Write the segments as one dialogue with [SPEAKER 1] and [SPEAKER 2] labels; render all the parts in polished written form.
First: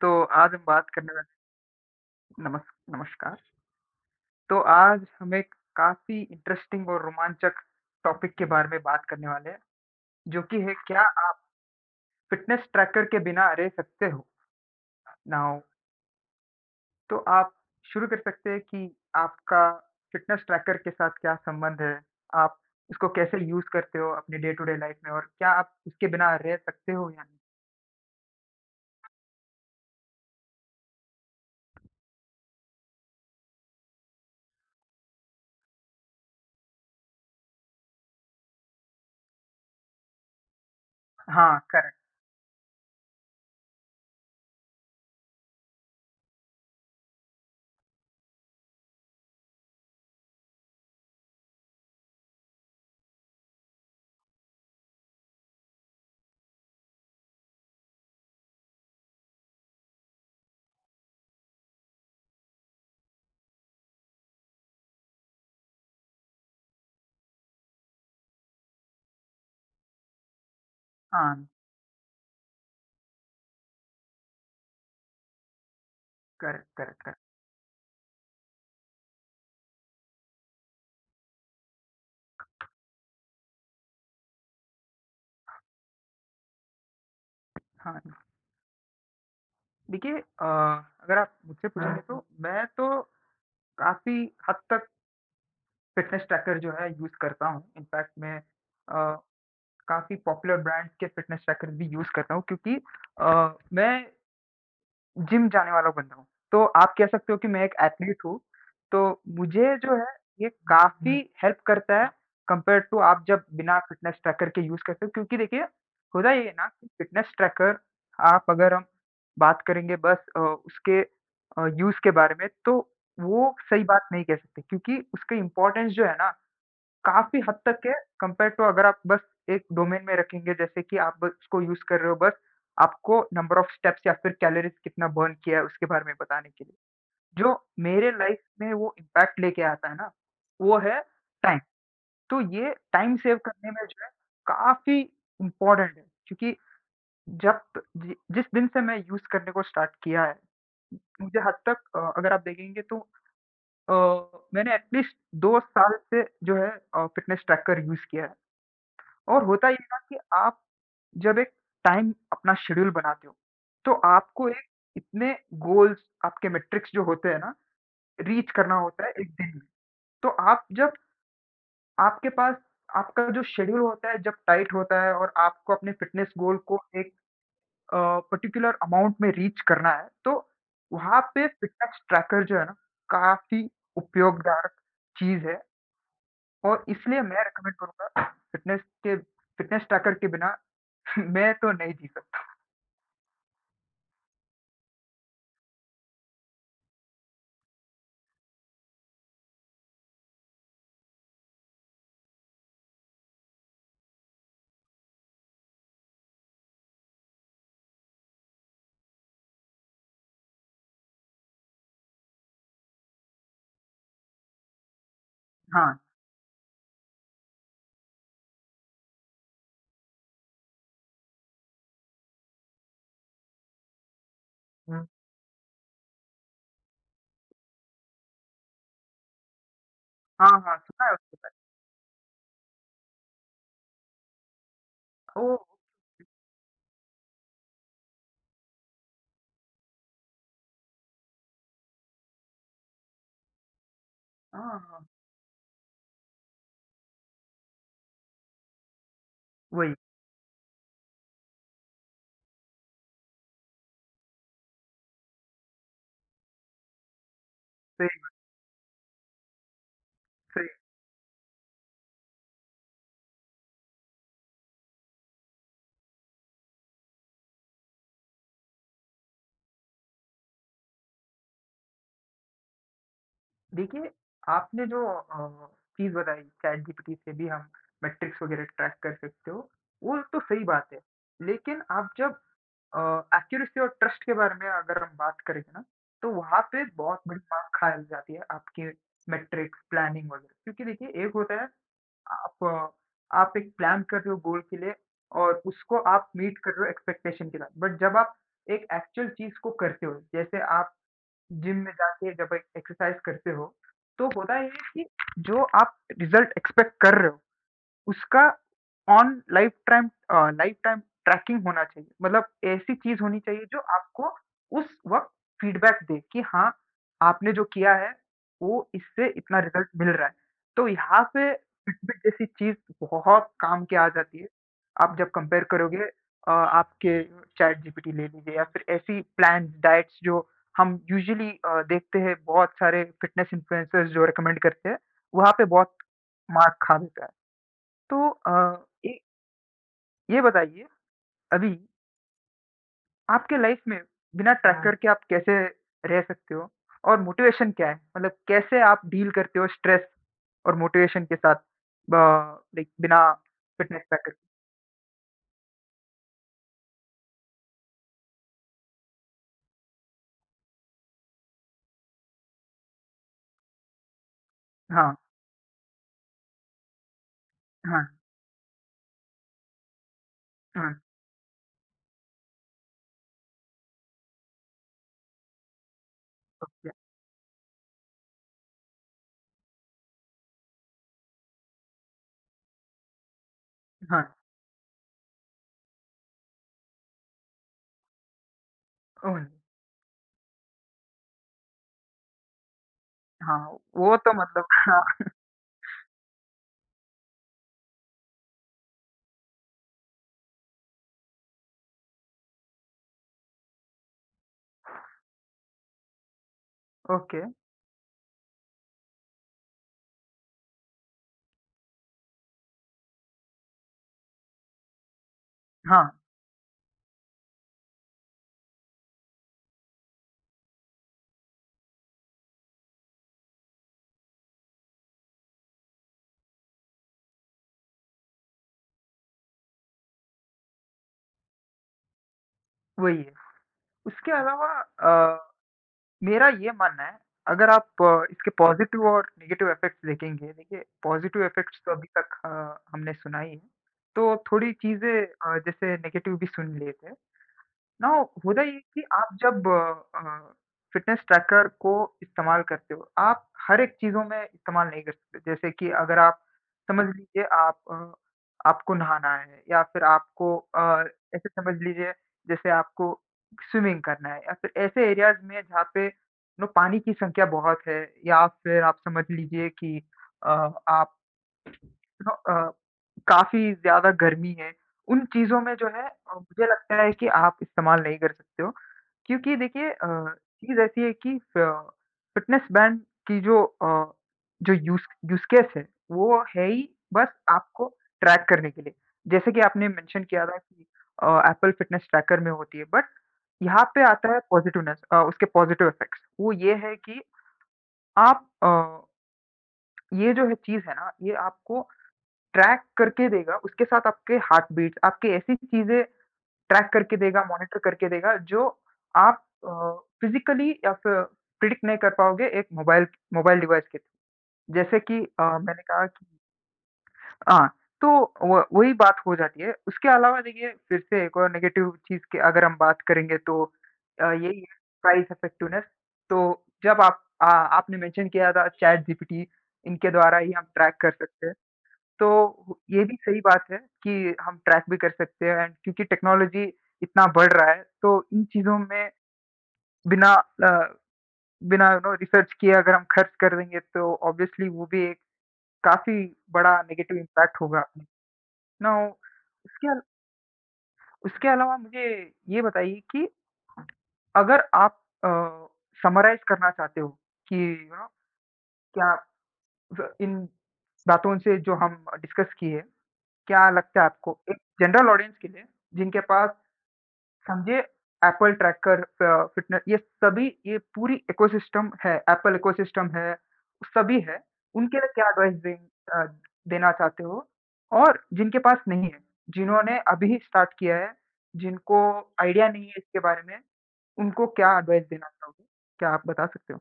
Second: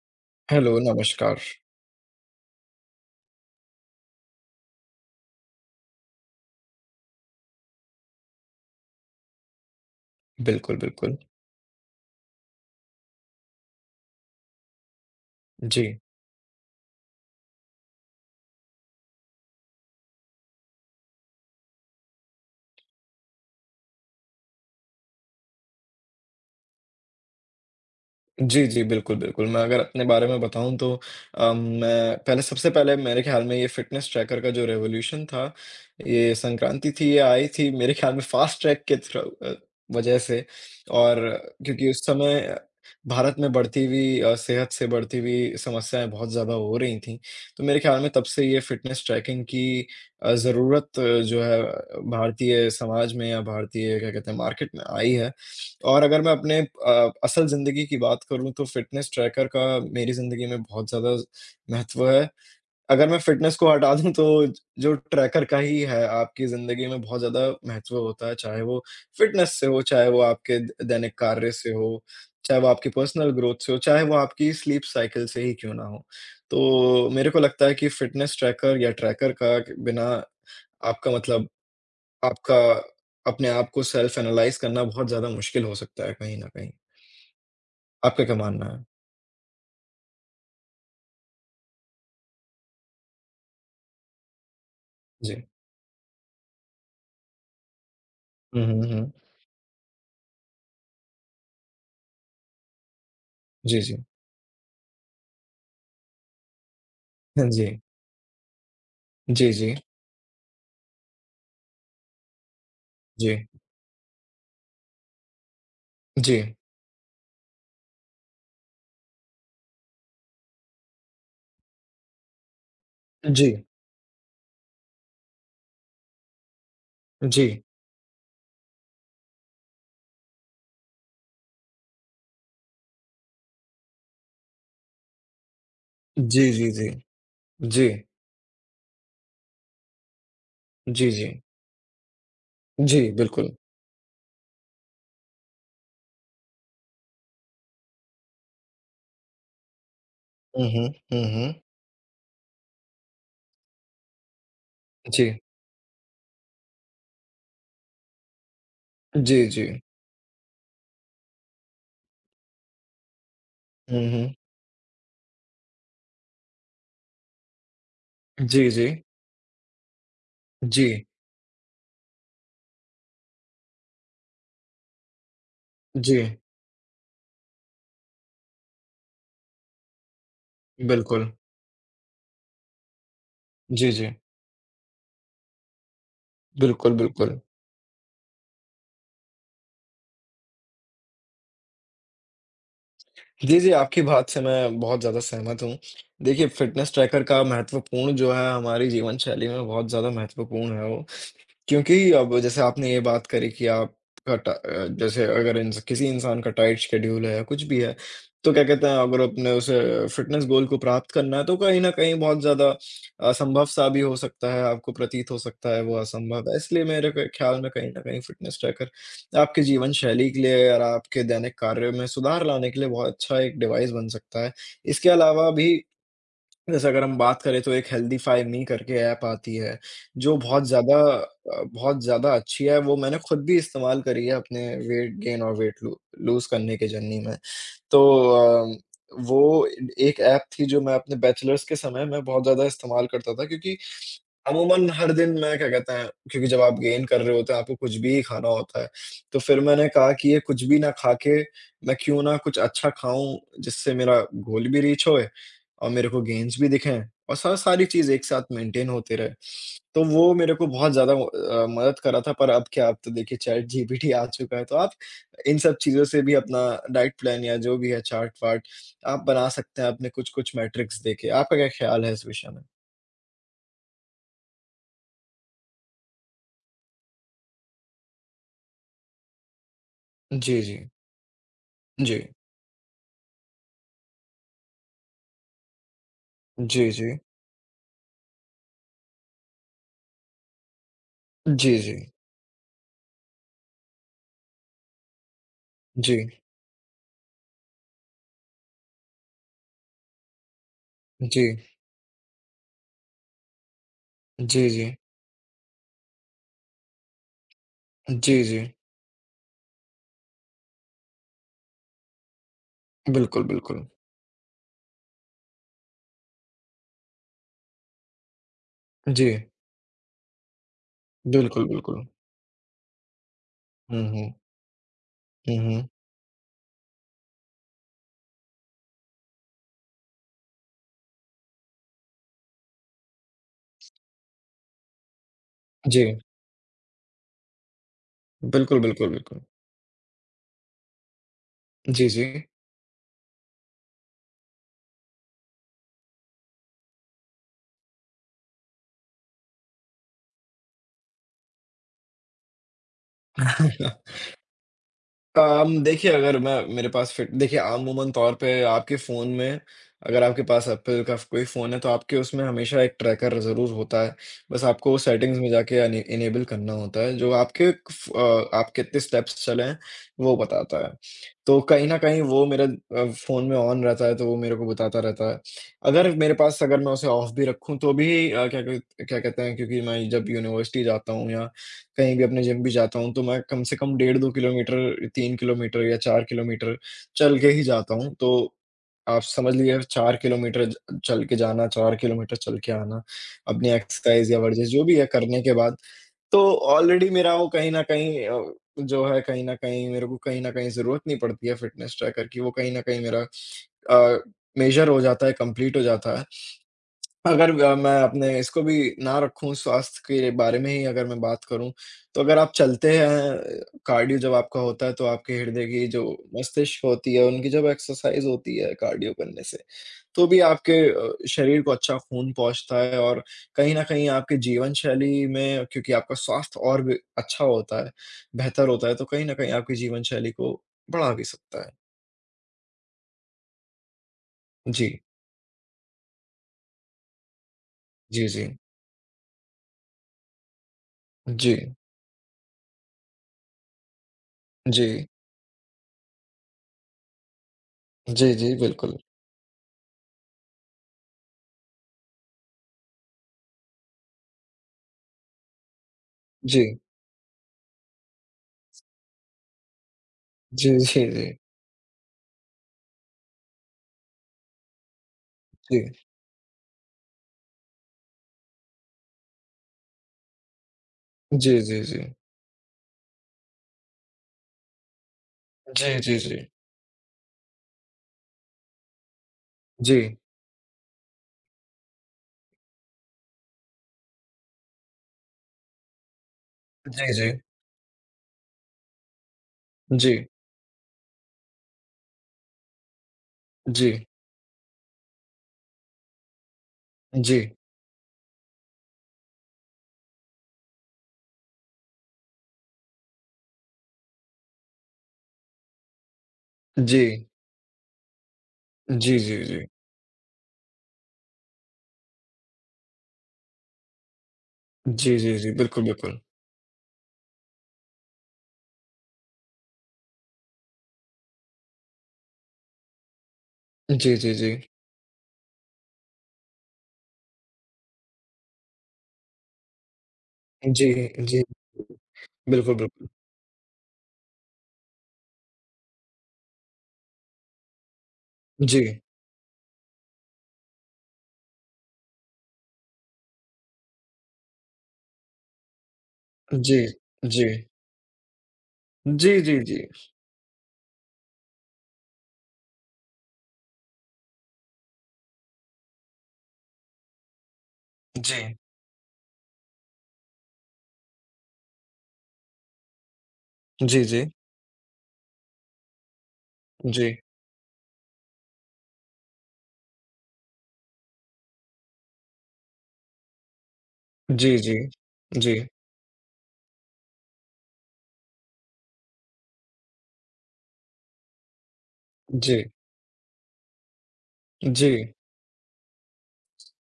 [SPEAKER 1] तो आज हम
[SPEAKER 2] हेलो,
[SPEAKER 1] बात करने वाले
[SPEAKER 2] नमस्कार।
[SPEAKER 1] नमस नमस्कार। तो आज हम एक काफ़ी इंटरेस्टिंग और रोमांचक टॉपिक के बारे में बात करने वाले हैं, जो कि है
[SPEAKER 2] बिल्कुल,
[SPEAKER 1] क्या
[SPEAKER 2] बिल्कुल।
[SPEAKER 1] आप फ़िटनेस ट्रैकर के बिना रह सकते हो? नाउ
[SPEAKER 2] जी।
[SPEAKER 1] तो आप शुरू कर सकते हैं कि आपका फ़िटनेस ट्रैकर के साथ क्या संबंध है? आप इसको कैसे यूज़ करते हो अपने डे टू डे लाइफ़ में और क्या आप इसके बिना रह सकते हो या नहीं?
[SPEAKER 2] जी, जी। बिल्कुल, बिल्कुल। मैं अगर अपने बारे में बताऊँ तो मैं पहले सबसे पहले मेरे ख़्याल में ये फ़िटनेस ट्रैकर का जो रेवोल्यूशन था, ये संक्रांति थी, ये आई थी मेरे ख़्याल में फ़ास्ट ट्रैक के थ्रू वजह से। और
[SPEAKER 1] हाँ,
[SPEAKER 2] क्योंकि
[SPEAKER 1] करेक्ट।
[SPEAKER 2] उस समय भारत में बढ़ती हुई सेहत से बढ़ती हुई समस्याएँ बहुत ज़्यादा हो रही थीं। तो मेरे ख़्याल में तब से ये फ़िटनेस ट्रैकिंग की ज़रूरत जो है भारतीय समाज में या भारतीय क्या कहते हैं मार्केट में आई है। और अगर मैं अपने असल ज़िंदगी की बात करूँ तो फ़िटनेस ट्रैकर का मेरी ज़िंदगी में बहुत ज़्यादा महत्व है। अगर मैं फ़िटनेस को हटा दूँ तो ज जो ट्रैकर का ही है आपकी ज़िंदगी में बहुत ज़्यादा महत्व होता है, चाहे वो फ़िटनेस से हो, चाहे वो आपके द दैनिक
[SPEAKER 1] हाँ,
[SPEAKER 2] कार्य से हो, चाहे वो आपकी पर्सनल ग्रोथ से हो, चाहे वो आपकी स्लीप साइकिल से ही क्यों ना हो।
[SPEAKER 1] करेक्ट, करेक्ट,
[SPEAKER 2] तो
[SPEAKER 1] करेक्ट।
[SPEAKER 2] मेरे को लगता है कि फ़िटनेस ट्रैकर या ट्रैकर का क बिना आपका मतलब आपका अपने आप को सेल्फ एनालाइज़ करना बहुत ज़्यादा मुश्किल हो सकता है कहीं न कहीं।
[SPEAKER 1] हाँ,
[SPEAKER 2] आपका क्या मानना है?
[SPEAKER 1] देखिए, अगर आप मुझसे पूछेंगे तो मैं तो काफ़ी हद तक
[SPEAKER 2] जी।
[SPEAKER 1] फ़िटनेस ट्रैकर जो है यूज़ करता हूँ। इनफ़ैक्ट मैं
[SPEAKER 2] हुँ, हुँ, हुँ।
[SPEAKER 1] काफ़ी पॉपुलर ब्रांड्स के फ़िटनेस ट्रैकर भी यूज़ करता हूँ, क्योंकि
[SPEAKER 2] जी,
[SPEAKER 1] मैं
[SPEAKER 2] जी।
[SPEAKER 1] जिम जाने वाला बंदा हूँ। तो आप कह सकते हो
[SPEAKER 2] हाँ
[SPEAKER 1] कि मैं एक
[SPEAKER 2] जी।
[SPEAKER 1] एथलीट हूँ। तो
[SPEAKER 2] जी, जी।
[SPEAKER 1] मुझे जो है ये काफ़ी हुँ। हेल्प करता है कंपेयर टू आप
[SPEAKER 2] जी।
[SPEAKER 1] जब बिना फ़िटनेस ट्रैकर के यूज़ करते हो, क्योंकि देखिए, होता ये है
[SPEAKER 2] जी।
[SPEAKER 1] ना कि फ़िटनेस ट्रैकर, आप अगर हम बात करेंगे बस उसके यूज़ के बारे में, तो
[SPEAKER 2] जी।
[SPEAKER 1] वो सही बात नहीं कह सकते, क्योंकि उसका इम्पोर्टेंस जो है ना काफ़ी
[SPEAKER 2] जी।
[SPEAKER 1] हद तक है कंपेयर टू अगर आप बस एक डोमेन में रखेंगे, जैसे कि आप बस इसको यूज़ कर रहे हो बस आपको नंबर ऑफ स्टेप्स या फिर कैलोरीज़ कितना बर्न किया है उसके बारे में
[SPEAKER 2] जी,
[SPEAKER 1] बताने के
[SPEAKER 2] जी,
[SPEAKER 1] लिए।
[SPEAKER 2] जी।
[SPEAKER 1] जो
[SPEAKER 2] जी।
[SPEAKER 1] मेरे लाइफ़ में वो इम्पैक्ट लेके आता है ना, वो है
[SPEAKER 2] जी, जी।
[SPEAKER 1] टाइम। तो ये
[SPEAKER 2] जी,
[SPEAKER 1] टाइम सेव
[SPEAKER 2] बिल्कुल।
[SPEAKER 1] करने में जो है काफ़ी इम्पोर्टेंट है, क्योंकि जब जि जिस दिन से मैं यूज़ करने को स्टार्ट किया है,
[SPEAKER 2] हुँ, हुँ। हुँ,
[SPEAKER 1] मुझे
[SPEAKER 2] हुँ।
[SPEAKER 1] हद तक, अगर आप देखेंगे तो अ, मैंने एटलीस्ट
[SPEAKER 2] जी।
[SPEAKER 1] 2 साल से जो है फ़िटनेस ट्रैकर यूज़ किया है। और
[SPEAKER 2] जी, जी।
[SPEAKER 1] होता ये है ना कि आप जब एक टाइम अपना शेड्यूल बनाते हो, तो
[SPEAKER 2] हुँ, हुँ।
[SPEAKER 1] आपको एक इतने गोल्स आपके मेट्रिक्स जो होते हैं ना, रीच
[SPEAKER 2] जी,
[SPEAKER 1] करना
[SPEAKER 2] जी।
[SPEAKER 1] होता है 1 दिन में। तो आप
[SPEAKER 2] जी।
[SPEAKER 1] जब आपके पास आपका जो शेड्यूल होता है, जब टाइट होता है और आपको अपने
[SPEAKER 2] जी।
[SPEAKER 1] फिटनेस गोल को एक अ, पर्टिकुलर अमाउंट में रीच करना है, तो वहाँ
[SPEAKER 2] बिल्कुल।
[SPEAKER 1] पे फिटनेस ट्रैकर जो है ना, काफ़ी
[SPEAKER 2] जी, जी।
[SPEAKER 1] उपयोगदार चीज़ है, और
[SPEAKER 2] बिल्कुल,
[SPEAKER 1] इसलिए
[SPEAKER 2] बिल्कुल।
[SPEAKER 1] मैं रिकमेंड करूँगा फिटनेस के फिटनेस ट्रैकर के बिना मैं तो नहीं जी सकता।
[SPEAKER 2] जी, जी, आपकी बात से मैं बहुत ज़्यादा सहमत हूँ। देखिए, फ़िटनेस ट्रैकर का महत्वपूर्ण जो है हमारी जीवन शैली में बहुत ज़्यादा महत्वपूर्ण है वो। क्योंकि अब जैसे आपने ये बात करी कि आपका जैसे अगर इंस किसी इंसान का टाइट शेड्यूल है या कुछ भी है, तो क्या कहते हैं अगर अपने उसे फ़िटनेस गोल को प्राप्त करना है तो कहीं न कहीं बहुत ज़्यादा असंभव-सा भी हो सकता है, आपको प्रतीत हो सकता है
[SPEAKER 1] हाँ,
[SPEAKER 2] वो असंभव है। इसलिए मेरे क ख़्याल में कहीं न कहीं फ़िटनेस ट्रैकर आपके जीवन शैली के लिए और आपके दैनिक कार्यों में सुधार लाने के लिए बहुत अच्छा एक डिवाइस बन सकता है।
[SPEAKER 1] हुँ।
[SPEAKER 2] इसके अलावा भी जैसे अगर हम बात करें तो एक हेल्दीफाई मी करके ऐप आती है, जो
[SPEAKER 1] हाँ,
[SPEAKER 2] बहुत
[SPEAKER 1] हाँ,
[SPEAKER 2] ज़्यादा
[SPEAKER 1] सुना है उसके
[SPEAKER 2] बहुत ज़्यादा अच्छी है, वो मैंने खुद भी इस्तेमाल करी है अपने वेट गेन
[SPEAKER 1] बारे,
[SPEAKER 2] और
[SPEAKER 1] ओह!
[SPEAKER 2] वेट लू लूज़ करने की जर्नी में। तो अ, वो एक ऐप थी जो मैं अपने बैचलर्स के समय में बहुत ज़्यादा इस्तेमाल करता था क्योंकि
[SPEAKER 1] हाँ,
[SPEAKER 2] अमूमन
[SPEAKER 1] हाँ,
[SPEAKER 2] हर दिन मैं क्या कहते हैं क्योंकि जब आप गेन कर रहे होते हैं, आपको कुछ भी ही खाना होता है। तो फिर मैंने
[SPEAKER 1] वही,
[SPEAKER 2] कहा कि ये कुछ भी ना खा के मैं क्यों ना कुछ अच्छा खाऊँ जिससे मेरा गोल भी रीच होए और मेरे को गेन्स भी दिखें और सा सारी
[SPEAKER 1] सही,
[SPEAKER 2] चीज़ एक साथ मेंटेन होते रहे। तो वो मेरे को
[SPEAKER 1] सही।
[SPEAKER 2] बहुत ज़्यादा मदद कर रहा था पर अब क्या, अब तो देखिए चैट जीपीटी आ चुका है, तो आप इन सब चीज़ों से भी अपना डाइट प्लान या जो भी है चार्ट-वार्ट आप बना सकते हैं अपने कुछ-कुछ मैट्रिक्स देके। आपका क्या ख़्याल है इस विषय में?
[SPEAKER 1] देखिए, आपने जो चीज़ बताई चैट जीपीटी से भी हम मैट्रिक्स वगैरह ट्रैक कर सकते हो, वो तो
[SPEAKER 2] जी,
[SPEAKER 1] सही
[SPEAKER 2] जी।
[SPEAKER 1] बात है। लेकिन आप
[SPEAKER 2] जी।
[SPEAKER 1] जब अ, एक्यूरेसी और ट्रस्ट के बारे में अगर हम बात करेंगे ना, तो वहाँ पे
[SPEAKER 2] जी, जी।
[SPEAKER 1] बहुत बड़ी मार खाई जाती है आपके मैट्रिक्स, प्लानिंग वगैरह। क्योंकि देखिए, एक होता है
[SPEAKER 2] जी, जी।
[SPEAKER 1] आप आप एक प्लान कर रहे हो गोल के लिए और उसको
[SPEAKER 2] जी।
[SPEAKER 1] आप मीट कर रहे हो एक्सपेक्टेशन के साथ। बट जब आप एक एक्चुअल चीज़ को करते हो, जैसे आप
[SPEAKER 2] जी।
[SPEAKER 1] जिम में जाके जब एक एक्सरसाइज़ करते हो, तो होता ये
[SPEAKER 2] जी,
[SPEAKER 1] है
[SPEAKER 2] जी।
[SPEAKER 1] ये कि जो आप रिज़ल्ट एक्सपेक्ट कर रहे हो
[SPEAKER 2] जी,
[SPEAKER 1] उसका
[SPEAKER 2] जी।
[SPEAKER 1] On life time, life time tracking होना चाहिए। मतलब ऐसी चीज़ होनी
[SPEAKER 2] बिल्कुल,
[SPEAKER 1] चाहिए जो
[SPEAKER 2] बिल्कुल।
[SPEAKER 1] आपको उस वक़्त फीडबैक दे कि हाँ, आपने जो किया है वो
[SPEAKER 2] जी।
[SPEAKER 1] इससे इतना रिज़ल्ट मिल रहा है। तो यहाँ पे
[SPEAKER 2] बिल्कुल, बिल्कुल।
[SPEAKER 1] फिटबिट जैसी चीज़ बहुत काम के
[SPEAKER 2] हुँ,
[SPEAKER 1] आ
[SPEAKER 2] हुँ।
[SPEAKER 1] जाती है। आप जब
[SPEAKER 2] हुँ,
[SPEAKER 1] कंपेयर
[SPEAKER 2] हुँ।
[SPEAKER 1] करोगे आपके चैटजीपीटी ले लीजिए या फिर ऐसी प्लान्स, डाइट्स जो हम यूजुअली देखते हैं बहुत सारे फिटनेस इन्फ्लुएंसर्स जो रिकमेंड करते हैं, वहाँ पे बहुत
[SPEAKER 2] जी।
[SPEAKER 1] मार खा देता है। तो
[SPEAKER 2] बिल्कुल, बिल्कुल,
[SPEAKER 1] ये
[SPEAKER 2] बिल्कुल।
[SPEAKER 1] ये बताइए अभी
[SPEAKER 2] जी, जी।
[SPEAKER 1] आपके लाइफ में बिना हाँ। ट्रैकर के आप कैसे रह सकते हो? और मोटिवेशन क्या है? मतलब कैसे आप डील करते हो स्ट्रेस और मोटिवेशन के साथ ब लाइक बिना फिटनेस ट्रैकर।
[SPEAKER 2] देखिए, अगर मैं मेरे पास फिर देखिए अमूमन तौर पे आपके फ़ोन में अगर आपके पास एप्पल का कोई फ़ोन है तो आपके उसमें हमेशा एक ट्रैकर ज़रूर होता है। बस आपको
[SPEAKER 1] हाँ,
[SPEAKER 2] सेटिंग्स में जाके अने इनेबल करना होता है जो
[SPEAKER 1] हाँ,
[SPEAKER 2] आप कितने स्टेप्स चले हैं वो बताता है।
[SPEAKER 1] हाँ,
[SPEAKER 2] तो कहीं न कहीं वो मेरा फ़ोन में ऑन रहता है तो वो मेरे को बताता रहता है। अगर मेरे पास अगर मैं
[SPEAKER 1] या,
[SPEAKER 2] उसे ऑफ भी रखूँ तो भी क्या कहते हैं क्योंकि मैं जब यूनिवर्सिटी जाता हूँ या कहीं भी अपने जिम भी जाता हूँ, तो मैं कम से कम डेढ़
[SPEAKER 1] हाँ,
[SPEAKER 2] 2 किलोमीटर, 3 किलोमीटर या 4 किलोमीटर चल के ही जाता हूँ। तो आप
[SPEAKER 1] ओह!
[SPEAKER 2] समझ लीजिए 4 किलोमीटर ज चल के जाना, 4 किलोमीटर चल के आना,
[SPEAKER 1] हाँ,
[SPEAKER 2] अपनी
[SPEAKER 1] वो
[SPEAKER 2] एक्सरसाइज़
[SPEAKER 1] तो
[SPEAKER 2] या
[SPEAKER 1] मतलब
[SPEAKER 2] वर्जिश जो भी
[SPEAKER 1] हाँ,
[SPEAKER 2] है करने के बाद, तो ऑलरेडी मेरा वो कहीं न कहीं जो है कहीं न कहीं मेरे को कहीं न कहीं ज़रूरत नहीं पड़ती है फ़िटनेस ट्रैकर की, वो कहीं न कहीं मेरा अ, मेज़र हो जाता है, कंप्लीट हो जाता है।
[SPEAKER 1] ओके,
[SPEAKER 2] अगर मैं अपने इसको भी ना रखूँ स्वास्थ्य के बारे में ही अगर मैं बात करूँ, तो अगर आप चलते हैं, कार्डियो जब आपका होता है तो आपके हृदय की
[SPEAKER 1] हाँ,
[SPEAKER 2] जो मस्तिष्क होती है, उनकी जब एक्सरसाइज़ होती है कार्डियो करने से, तो भी आपके शरीर को अच्छा खून पहुँचता है और कहीं न कहीं आपके जीवन शैली में क्योंकि आपका स्वास्थ्य और भी अच्छा होता है, बेहतर होता है, तो कहीं न कहीं आपकी जीवन शैली को बढ़ा भी सकता है।
[SPEAKER 1] वही है। उसके अलावा
[SPEAKER 2] जी,
[SPEAKER 1] अ मेरा ये मानना है, अगर आप
[SPEAKER 2] जी, जी।
[SPEAKER 1] इसके पॉज़िटिव और नेगेटिव इफ़ेक्ट्स देखेंगे, देखिए पॉज़िटिव
[SPEAKER 2] जी,
[SPEAKER 1] इफ़ेक्ट्स तो अभी तक हमने सुना ही है, तो थोड़ी
[SPEAKER 2] जी।
[SPEAKER 1] चीज़ें जैसे नेगेटिव भी सुन लिए थे। ना,
[SPEAKER 2] जी, जी,
[SPEAKER 1] होता ये है
[SPEAKER 2] बिल्कुल।
[SPEAKER 1] कि आप जब अ, फ़िटनेस ट्रैकर को इस्तेमाल करते हो, आप हर एक चीज़ों में इस्तेमाल नहीं कर सकते। जैसे कि अगर आप
[SPEAKER 2] जी।
[SPEAKER 1] समझ लीजिए आप, आपको नहाना है या फिर आपको,
[SPEAKER 2] जी, जी, जी।
[SPEAKER 1] ऐसे समझ लीजिए जैसे आपको स्विमिंग करना है या फिर ऐसे एरियाज़ में
[SPEAKER 2] जी।
[SPEAKER 1] जहाँ पे पानी की संख्या बहुत है, या फिर आप समझ लीजिए कि अ, आप,
[SPEAKER 2] जी, जी, जी।
[SPEAKER 1] यू नो अ, काफ़ी ज़्यादा गर्मी है, उन चीज़ों में जो
[SPEAKER 2] जी,
[SPEAKER 1] है
[SPEAKER 2] जी, जी।
[SPEAKER 1] मुझे लगता है कि आप इस्तेमाल नहीं कर सकते हो। क्योंकि देखिए,
[SPEAKER 2] जी।
[SPEAKER 1] चीज़ ऐसी है कि फ फिटनेस बैंड की जो, जो यूज़ यूज़ केस है, वो है ही
[SPEAKER 2] जी,
[SPEAKER 1] बस
[SPEAKER 2] जी।
[SPEAKER 1] आपको ट्रैक करने के लिए। जैसे कि आपने
[SPEAKER 2] जी।
[SPEAKER 1] मेंशन किया था कि एप्पल फिटनेस ट्रैकर में होती है, बट यहाँ
[SPEAKER 2] जी।
[SPEAKER 1] पे आता है पॉज़िटिवनेस, उसके पॉज़िटिव इफ़ेक्ट्स। वो ये है कि
[SPEAKER 2] जी।
[SPEAKER 1] आप, ये जो है चीज़ है ना, ये आपको ट्रैक करके देगा, उसके साथ आपके हार्ट बीट्स, आपके ऐसी चीज़ें ट्रैक
[SPEAKER 2] जी।
[SPEAKER 1] करके देगा, मॉनिटर करके देगा जो
[SPEAKER 2] जी, जी,
[SPEAKER 1] आप
[SPEAKER 2] जी।
[SPEAKER 1] फ़िज़िकली या फिर प्रिडिक्ट नहीं कर पाओगे एक मोबाइल मोबाइल डिवाइस के थ्रू। जैसे कि
[SPEAKER 2] जी, जी, जी।
[SPEAKER 1] मैंने
[SPEAKER 2] बिल्कुल,
[SPEAKER 1] कहा
[SPEAKER 2] बिल्कुल।
[SPEAKER 1] कि हाँ, तो व वही बात हो जाती है। उसके अलावा देखिए फिर से एक और नेगेटिव चीज़ की अगर हम बात करेंगे तो
[SPEAKER 2] जी, जी, जी।
[SPEAKER 1] यही है प्राइस इफ़ेक्टिवनेस। तो जब आप, आपने मेंशन किया था चैट जीपीटी इनके द्वारा ही हम
[SPEAKER 2] जी,
[SPEAKER 1] ट्रैक कर
[SPEAKER 2] जी।
[SPEAKER 1] सकते हैं।
[SPEAKER 2] बिल्कुल,
[SPEAKER 1] तो ये
[SPEAKER 2] बिल्कुल।
[SPEAKER 1] भी सही बात है कि हम ट्रैक भी कर सकते हैं एंड क्योंकि टेक्नोलॉज़ी इतना बढ़ रहा है, तो इन चीज़ों
[SPEAKER 2] जी।
[SPEAKER 1] में बिना अ, बिना रिसर्च किए अगर हम खर्च कर देंगे तो ऑब्वियसली वो भी एक काफ़ी बड़ा
[SPEAKER 2] जी।
[SPEAKER 1] नेगेटिव
[SPEAKER 2] जी।
[SPEAKER 1] इम्पैक्ट होगा। नाउ
[SPEAKER 2] जी, जी, जी।
[SPEAKER 1] उसके अल उसके अलावा मुझे ये बताइए कि अगर आप अ, समराइज़ करना चाहते हो कि
[SPEAKER 2] जी।
[SPEAKER 1] क्या व इन बातों से जो हम डिस्कस किए, क्या लगता
[SPEAKER 2] जी,
[SPEAKER 1] है
[SPEAKER 2] जी।
[SPEAKER 1] आपको एक जनरल ऑडियंस के लिए जिनके पास
[SPEAKER 2] जी।
[SPEAKER 1] समझिए एप्पल ट्रैकर, फिटनेस, ये सभी ये पूरी इकोसिस्टम है, एप्पल इकोसिस्टम है, सभी है,
[SPEAKER 2] जी, जी।
[SPEAKER 1] उनके लिए क्या एडवाइस
[SPEAKER 2] जी।
[SPEAKER 1] दें, अ, देना चाहते हो? और जिनके पास नहीं है, जिन्होंने अभी स्टार्ट किया है, जिनको
[SPEAKER 2] जी।
[SPEAKER 1] आइडिया नहीं है इसके बारे में, उनको
[SPEAKER 2] जी।
[SPEAKER 1] क्या
[SPEAKER 2] जी
[SPEAKER 1] एडवाइस देना चाहोगे? क्या आप बता सकते हो?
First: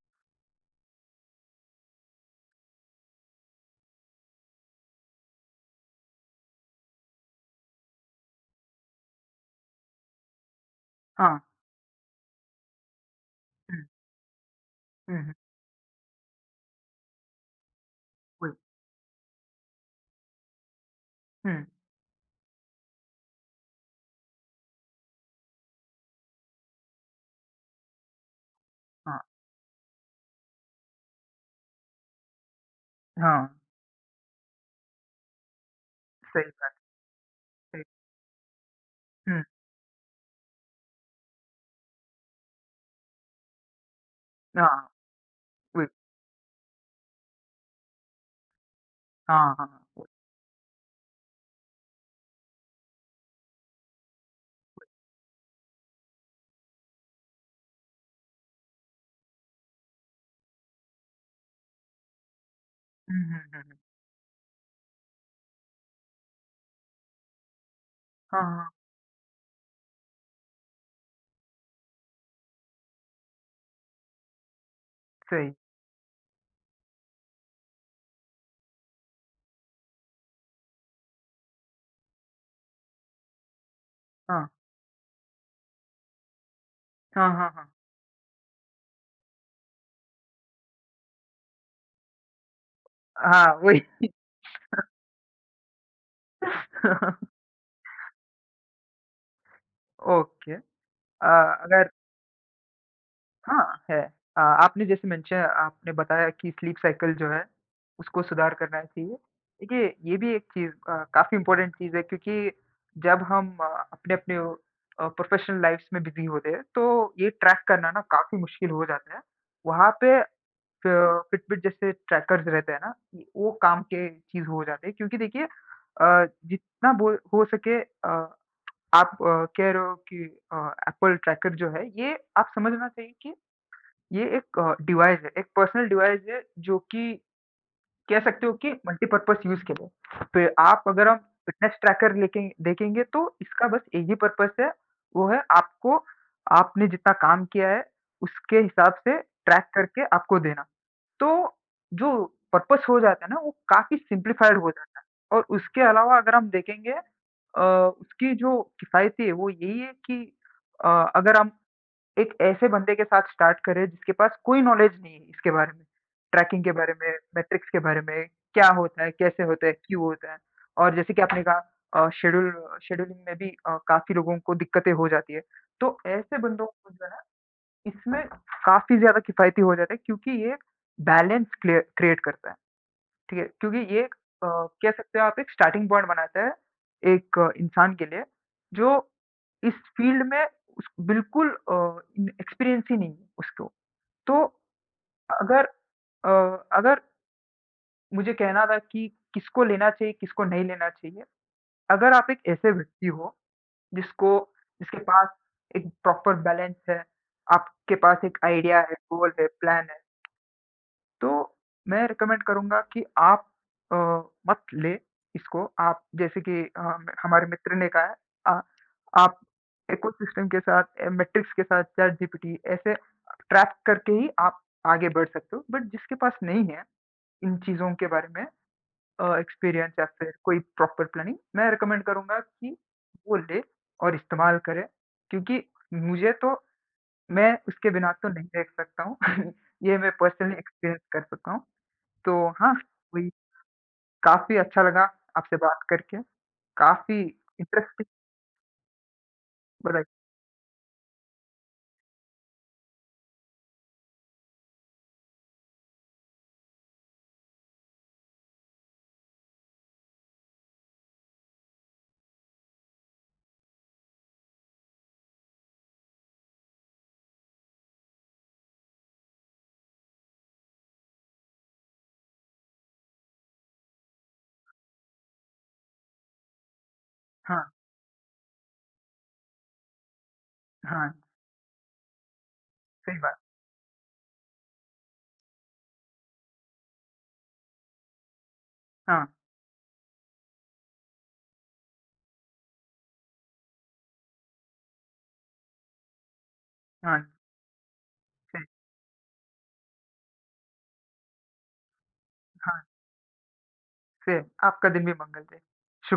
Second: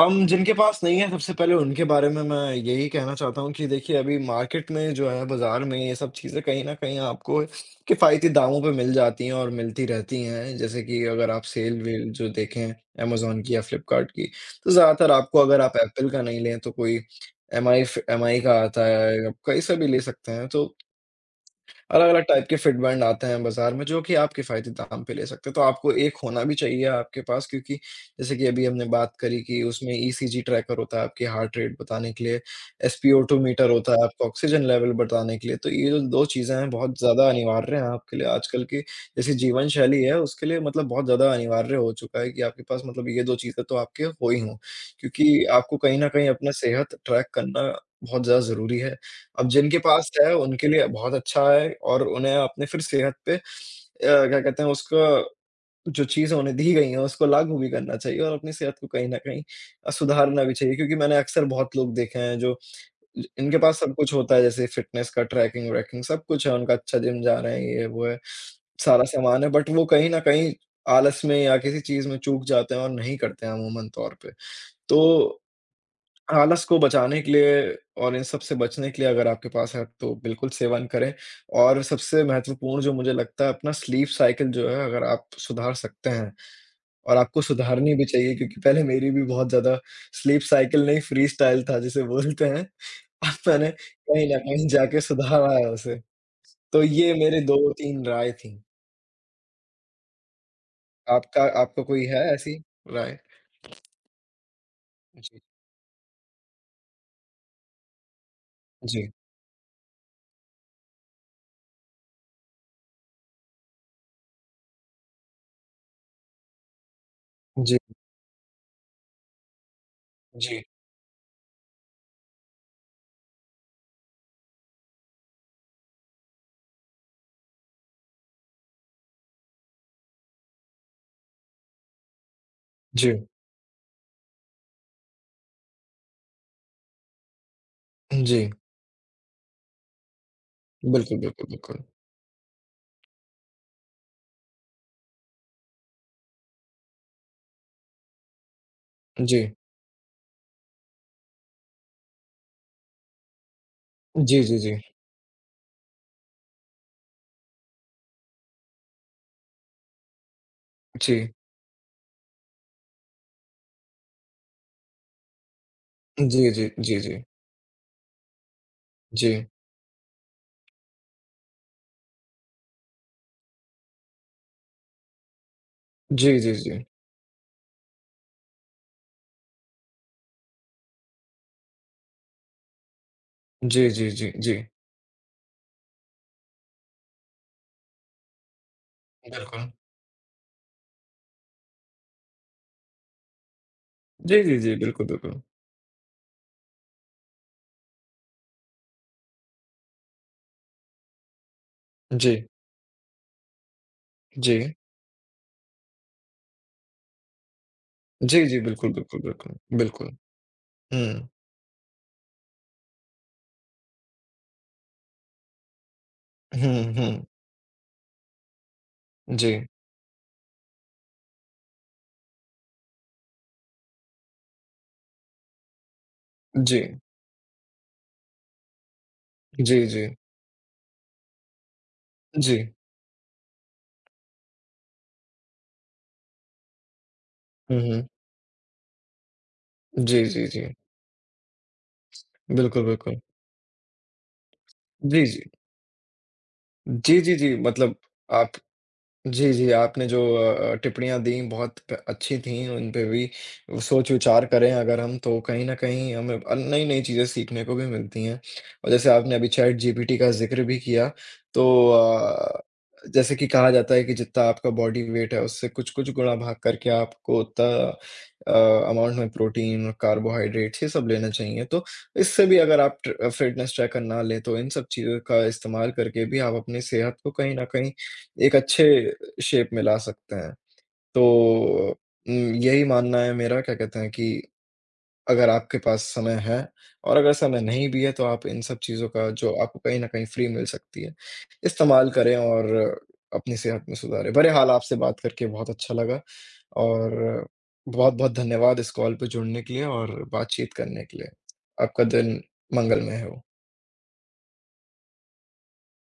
[SPEAKER 2] जिनके पास नहीं है, सबसे पहले उनके बारे में मैं यही कहना चाहता हूँ कि देखिए, अभी मार्केट में जो है, बाज़ार में ये सब चीज़ें कहीं न कहीं आपको किफ़ायती दामों पे मिल जाती हैं और मिलती रहती हैं। जैसे कि अगर
[SPEAKER 1] हाँ,
[SPEAKER 2] आप सेल-वेल जो देखें अमेज़न की या
[SPEAKER 1] हुँ,
[SPEAKER 2] फ्लिपकार्ट की, तो ज़्यादातर
[SPEAKER 1] हुँ, हुँ,
[SPEAKER 2] आपको अगर आप एप्पल का नहीं लें, तो कोई एमआई
[SPEAKER 1] वही,
[SPEAKER 2] का आता है, आप कहीं से भी ले सकते हैं, तो
[SPEAKER 1] हुँ,
[SPEAKER 2] अलग-अलग टाइप के फिट बैंड आते हैं बाज़ार में जो कि आप किफ़ायती दाम पे ले सकते हो, तो आपको एक होना भी चाहिए आपके पास क्योंकि जैसे कि अभी हमने बात
[SPEAKER 1] हाँ,
[SPEAKER 2] करी कि उसमें ईसीजी ट्रैकर होता है आपकी हार्ट रेट बताने के लिए, एसपीओ2
[SPEAKER 1] हाँ,
[SPEAKER 2] मीटर होता है आपका ऑक्सीजन लेवल बताने के लिए, तो ये जो 2
[SPEAKER 1] सही
[SPEAKER 2] चीज़ें हैं
[SPEAKER 1] बात
[SPEAKER 2] बहुत ज़्यादा अनिवार्य
[SPEAKER 1] है,
[SPEAKER 2] हैं आपके लिए आजकल की जैसी
[SPEAKER 1] हुँ,
[SPEAKER 2] जीवन शैली है उसके लिए, मतलब बहुत ज़्यादा अनिवार्य हो चुका है कि आपके पास मतलब ये 2 चीज़ें तो आपके हो ही हों,
[SPEAKER 1] हाँ,
[SPEAKER 2] क्योंकि आपको
[SPEAKER 1] वही,
[SPEAKER 2] कहीं न कहीं अपना सेहत ट्रैक करना बहुत ज़्यादा ज़रूरी है। अब
[SPEAKER 1] हाँ, हाँ।
[SPEAKER 2] जिनके
[SPEAKER 1] हाँ,
[SPEAKER 2] पास है उनके लिए बहुत अच्छा है और उन्हें आपने फिर सेहत पे क्या कहते हैं उसका जो चीज़ें उन्हें दी गई हैं उसको लागू भी करना चाहिए और अपनी सेहत को कहीं न कहीं सुधारना भी चाहिए क्योंकि मैंने अक्सर बहुत लोग देखे हैं जो
[SPEAKER 1] हुँ,
[SPEAKER 2] ज
[SPEAKER 1] हुँ,
[SPEAKER 2] इनके
[SPEAKER 1] हुँ,
[SPEAKER 2] पास
[SPEAKER 1] हुँ।
[SPEAKER 2] सब कुछ होता है जैसे फ़िटनेस का ट्रैकिंग व्रैकिंग सब कुछ है उनका, अच्छा जिम जा रहे हैं, ये वो है,
[SPEAKER 1] हाँ, हाँ,
[SPEAKER 2] सारा सामान है बट वो कहीं न कहीं आलस में या किसी चीज़ में चूक जाते हैं और नहीं करते हैं अमूमन तौर पे। तो
[SPEAKER 1] सही।
[SPEAKER 2] आलस को बचाने के लिए और इन सब से बचने के लिए अगर आपके पास है तो बिल्कुल सेवन करें और सबसे महत्वपूर्ण जो मुझे लगता है अपना स्लीप
[SPEAKER 1] हाँ,
[SPEAKER 2] साइकिल जो है अगर आप सुधार सकते हैं और
[SPEAKER 1] हाँ,
[SPEAKER 2] आपको
[SPEAKER 1] हाँ, हाँ।
[SPEAKER 2] सुधारनी भी चाहिए क्योंकि पहले मेरी भी बहुत ज़्यादा स्लीप साइकिल नहीं, फ्री स्टाइल था जिसे बोलते हैं। अब
[SPEAKER 1] हाँ,
[SPEAKER 2] मैंने
[SPEAKER 1] वही।
[SPEAKER 2] कहीं न कहीं जाके सुधारा है उसे। तो ये मेरे 2-3 राय थी।
[SPEAKER 1] ओके। अ,
[SPEAKER 2] आपका आपका
[SPEAKER 1] अगर,
[SPEAKER 2] कोई है ऐसी राय?
[SPEAKER 1] हाँ, है। आपने जैसे मेंशन
[SPEAKER 2] जी,
[SPEAKER 1] आपने बताया कि स्लीप साइकिल जो है, उसको सुधार करना
[SPEAKER 2] जी,
[SPEAKER 1] चाहिए। देखिए, ये भी एक चीज़, काफ़ी इम्पोर्टेंट चीज़ है, क्योंकि जब हम अपने-अपने, प्रोफ़ेशनल लाइफ़्स में बिज़ी होते हैं, तो ये ट्रैक
[SPEAKER 2] जी,
[SPEAKER 1] करना ना काफ़ी मुश्किल हो जाता है। वहाँ पे
[SPEAKER 2] जी,
[SPEAKER 1] फ फिटबिट जैसे ट्रैकर्स रहते हैं ना, वो काम के चीज़ हो जाते हैं, क्योंकि देखिए जितना बो हो सके, आप कह रहे हो कि अ, एप्पल ट्रैकर जो है, ये आप समझना
[SPEAKER 2] जी,
[SPEAKER 1] चाहिए कि ये एक, डिवाइस है, एक पर्सनल डिवाइस है जो कि कह सकते
[SPEAKER 2] जी।
[SPEAKER 1] हो कि मल्टीपर्पज़ यूज़ के लिए। तो आप अगर हम
[SPEAKER 2] बिल्कुल, बिल्कुल,
[SPEAKER 1] फिटनेस
[SPEAKER 2] बिल्कुल।
[SPEAKER 1] ट्रैकर लेके देखेंगे तो इसका बस एक ही पर्पज़ है, वो है आपको आपने जितना काम किया है, उसके हिसाब से
[SPEAKER 2] जी,
[SPEAKER 1] ट्रैक करके आपको देना। तो जो पर्पस हो जाता है ना वो काफ़ी
[SPEAKER 2] जी,
[SPEAKER 1] सिम्प्लीफाइड
[SPEAKER 2] जी,
[SPEAKER 1] हो
[SPEAKER 2] जी।
[SPEAKER 1] जाता है और उसके अलावा अगर हम देखेंगे, उसकी जो किफ़ायती है वो यही है कि अ,
[SPEAKER 2] जी।
[SPEAKER 1] अगर हम एक ऐसे बंदे के साथ स्टार्ट करें जिसके पास कोई नॉलेज नहीं है इसके बारे में,
[SPEAKER 2] जी,
[SPEAKER 1] ट्रैकिंग
[SPEAKER 2] जी,
[SPEAKER 1] के बारे
[SPEAKER 2] जी,
[SPEAKER 1] में,
[SPEAKER 2] जी।
[SPEAKER 1] मैट्रिक्स के बारे में, क्या होता है, कैसे
[SPEAKER 2] जी।
[SPEAKER 1] होता है, क्यों होता है? और जैसे कि आपने कहा, अ, शेड्यूल शेड्यूलिंग में भी काफ़ी लोगों को दिक्कतें हो जाती है। तो ऐसे
[SPEAKER 2] जी, जी,
[SPEAKER 1] बंदों
[SPEAKER 2] जी।
[SPEAKER 1] को जो है इसमें काफ़ी ज़्यादा किफ़ायती हो जाता है, क्योंकि ये बैलेंस क्लिय क्रिएट करता है, ठीक है? क्योंकि
[SPEAKER 2] जी,
[SPEAKER 1] ये
[SPEAKER 2] जी,
[SPEAKER 1] एक,
[SPEAKER 2] जी,
[SPEAKER 1] अ,
[SPEAKER 2] जी।
[SPEAKER 1] कह सकते हो आप एक स्टार्टिंग पॉइंट बनाता है, एक, इंसान के लिए जो
[SPEAKER 2] बिल्कुल।
[SPEAKER 1] इस फ़ील्ड में उस बिल्कुल, एक्सपीरियंस ही नहीं है उसको।
[SPEAKER 2] जी,
[SPEAKER 1] तो
[SPEAKER 2] जी, जी, बिल्कुल, बिल्कुल।
[SPEAKER 1] अगर अ, अगर मुझे कहना था कि किसको लेना चाहिए, किसको नहीं लेना चाहिए, अगर आप एक
[SPEAKER 2] जी,
[SPEAKER 1] ऐसे व्यक्ति हो जिसको
[SPEAKER 2] जी।
[SPEAKER 1] जिसके पास एक प्रॉपर बैलेंस है, आपके पास एक
[SPEAKER 2] जी, जी,
[SPEAKER 1] आइडिया
[SPEAKER 2] बिल्कुल,
[SPEAKER 1] है,
[SPEAKER 2] बिल्कुल,
[SPEAKER 1] गोल है,
[SPEAKER 2] बिल्कुल,
[SPEAKER 1] प्लान है।
[SPEAKER 2] बिल्कुल। हुँ।
[SPEAKER 1] तो मैं रिकमेंड करूँगा कि आप, अ, मत लें इसको, आप जैसे कि,
[SPEAKER 2] हुँ, हुँ।
[SPEAKER 1] हमारे मित्र ने कहा है, अ, आप
[SPEAKER 2] जी।
[SPEAKER 1] इकोसिस्टम के साथ, मैट्रिक्स के साथ, चैटजीपीटी ऐसे ट्रैक करके ही आप आगे बढ़ सकते हो। बट जिसके पास नहीं
[SPEAKER 2] जी।
[SPEAKER 1] है इन चीज़ों के बारे में,
[SPEAKER 2] जी,
[SPEAKER 1] एक्सपीरियंस या
[SPEAKER 2] जी।
[SPEAKER 1] फिर कोई प्रॉपर प्लानिंग, मैं रिकमेंड करूँगा
[SPEAKER 2] जी।
[SPEAKER 1] कि वो ले और इस्तेमाल करे, क्योंकि मुझे तो, मैं
[SPEAKER 2] हुँ,
[SPEAKER 1] उसके
[SPEAKER 2] हुँ।
[SPEAKER 1] बिना तो नहीं रह सकता हूँ। ये मैं
[SPEAKER 2] जी, जी,
[SPEAKER 1] पर्सनली
[SPEAKER 2] जी।
[SPEAKER 1] एक्सपीरियंस कर सकता हूँ। तो हाँ,
[SPEAKER 2] बिल्कुल, बिल्कुल।
[SPEAKER 1] वही, काफ़ी अच्छा लगा
[SPEAKER 2] जी, जी।
[SPEAKER 1] आपसे बात करके,
[SPEAKER 2] जी,
[SPEAKER 1] काफ़ी
[SPEAKER 2] जी, जी मतलब
[SPEAKER 1] इंटरेस्टिंग,
[SPEAKER 2] आप जी, जी,
[SPEAKER 1] बताइए।
[SPEAKER 2] आपने जो टिप्पणियाँ दी बहुत प अच्छी थी, उन पे भी सोच विचार करें अगर हम तो कहीं न कहीं हमें नई-नई चीज़ें सीखने को भी मिलती हैं। और जैसे आपने अभी चैट जीपीटी का ज़िक्र भी किया, तो जैसे कि कहा जाता है कि जितना आपका बॉडी वेट है उससे कुछ-कुछ गुणा भाग करके आपको उतना अ, अमाउंट में प्रोटीन और कार्बोहाइड्रेट्स ये सब लेना चाहिए। तो इससे भी अगर आप ट्र फिटनेस ट्रैकर ना लें तो इन सब चीज़ों का इस्तेमाल करके भी आप अपनी सेहत को कहीं
[SPEAKER 1] हाँ,
[SPEAKER 2] न कहीं एक अच्छे शेप में ला सकते हैं।
[SPEAKER 1] हाँ,
[SPEAKER 2] तो उम, यही मानना
[SPEAKER 1] सही
[SPEAKER 2] है
[SPEAKER 1] बात।
[SPEAKER 2] मेरा क्या कहते हैं कि अगर आपके पास समय है और अगर समय नहीं भी है तो आप इन सब चीज़ों
[SPEAKER 1] हाँ,
[SPEAKER 2] का जो आपको कहीं न कहीं फ्री मिल सकती है, इस्तेमाल करें और अपनी सेहत में सुधारें। बहरहाल आपसे बात करके बहुत अच्छा लगा और
[SPEAKER 1] हाँ,
[SPEAKER 2] बहुत-बहुत
[SPEAKER 1] सही,
[SPEAKER 2] धन्यवाद इस कॉल पे जुड़ने के लिए और बातचीत करने के लिए। आपका दिन
[SPEAKER 1] हाँ,
[SPEAKER 2] मंगलमय हो।
[SPEAKER 1] सेम। आपका दिन भी मंगल दे। शुभ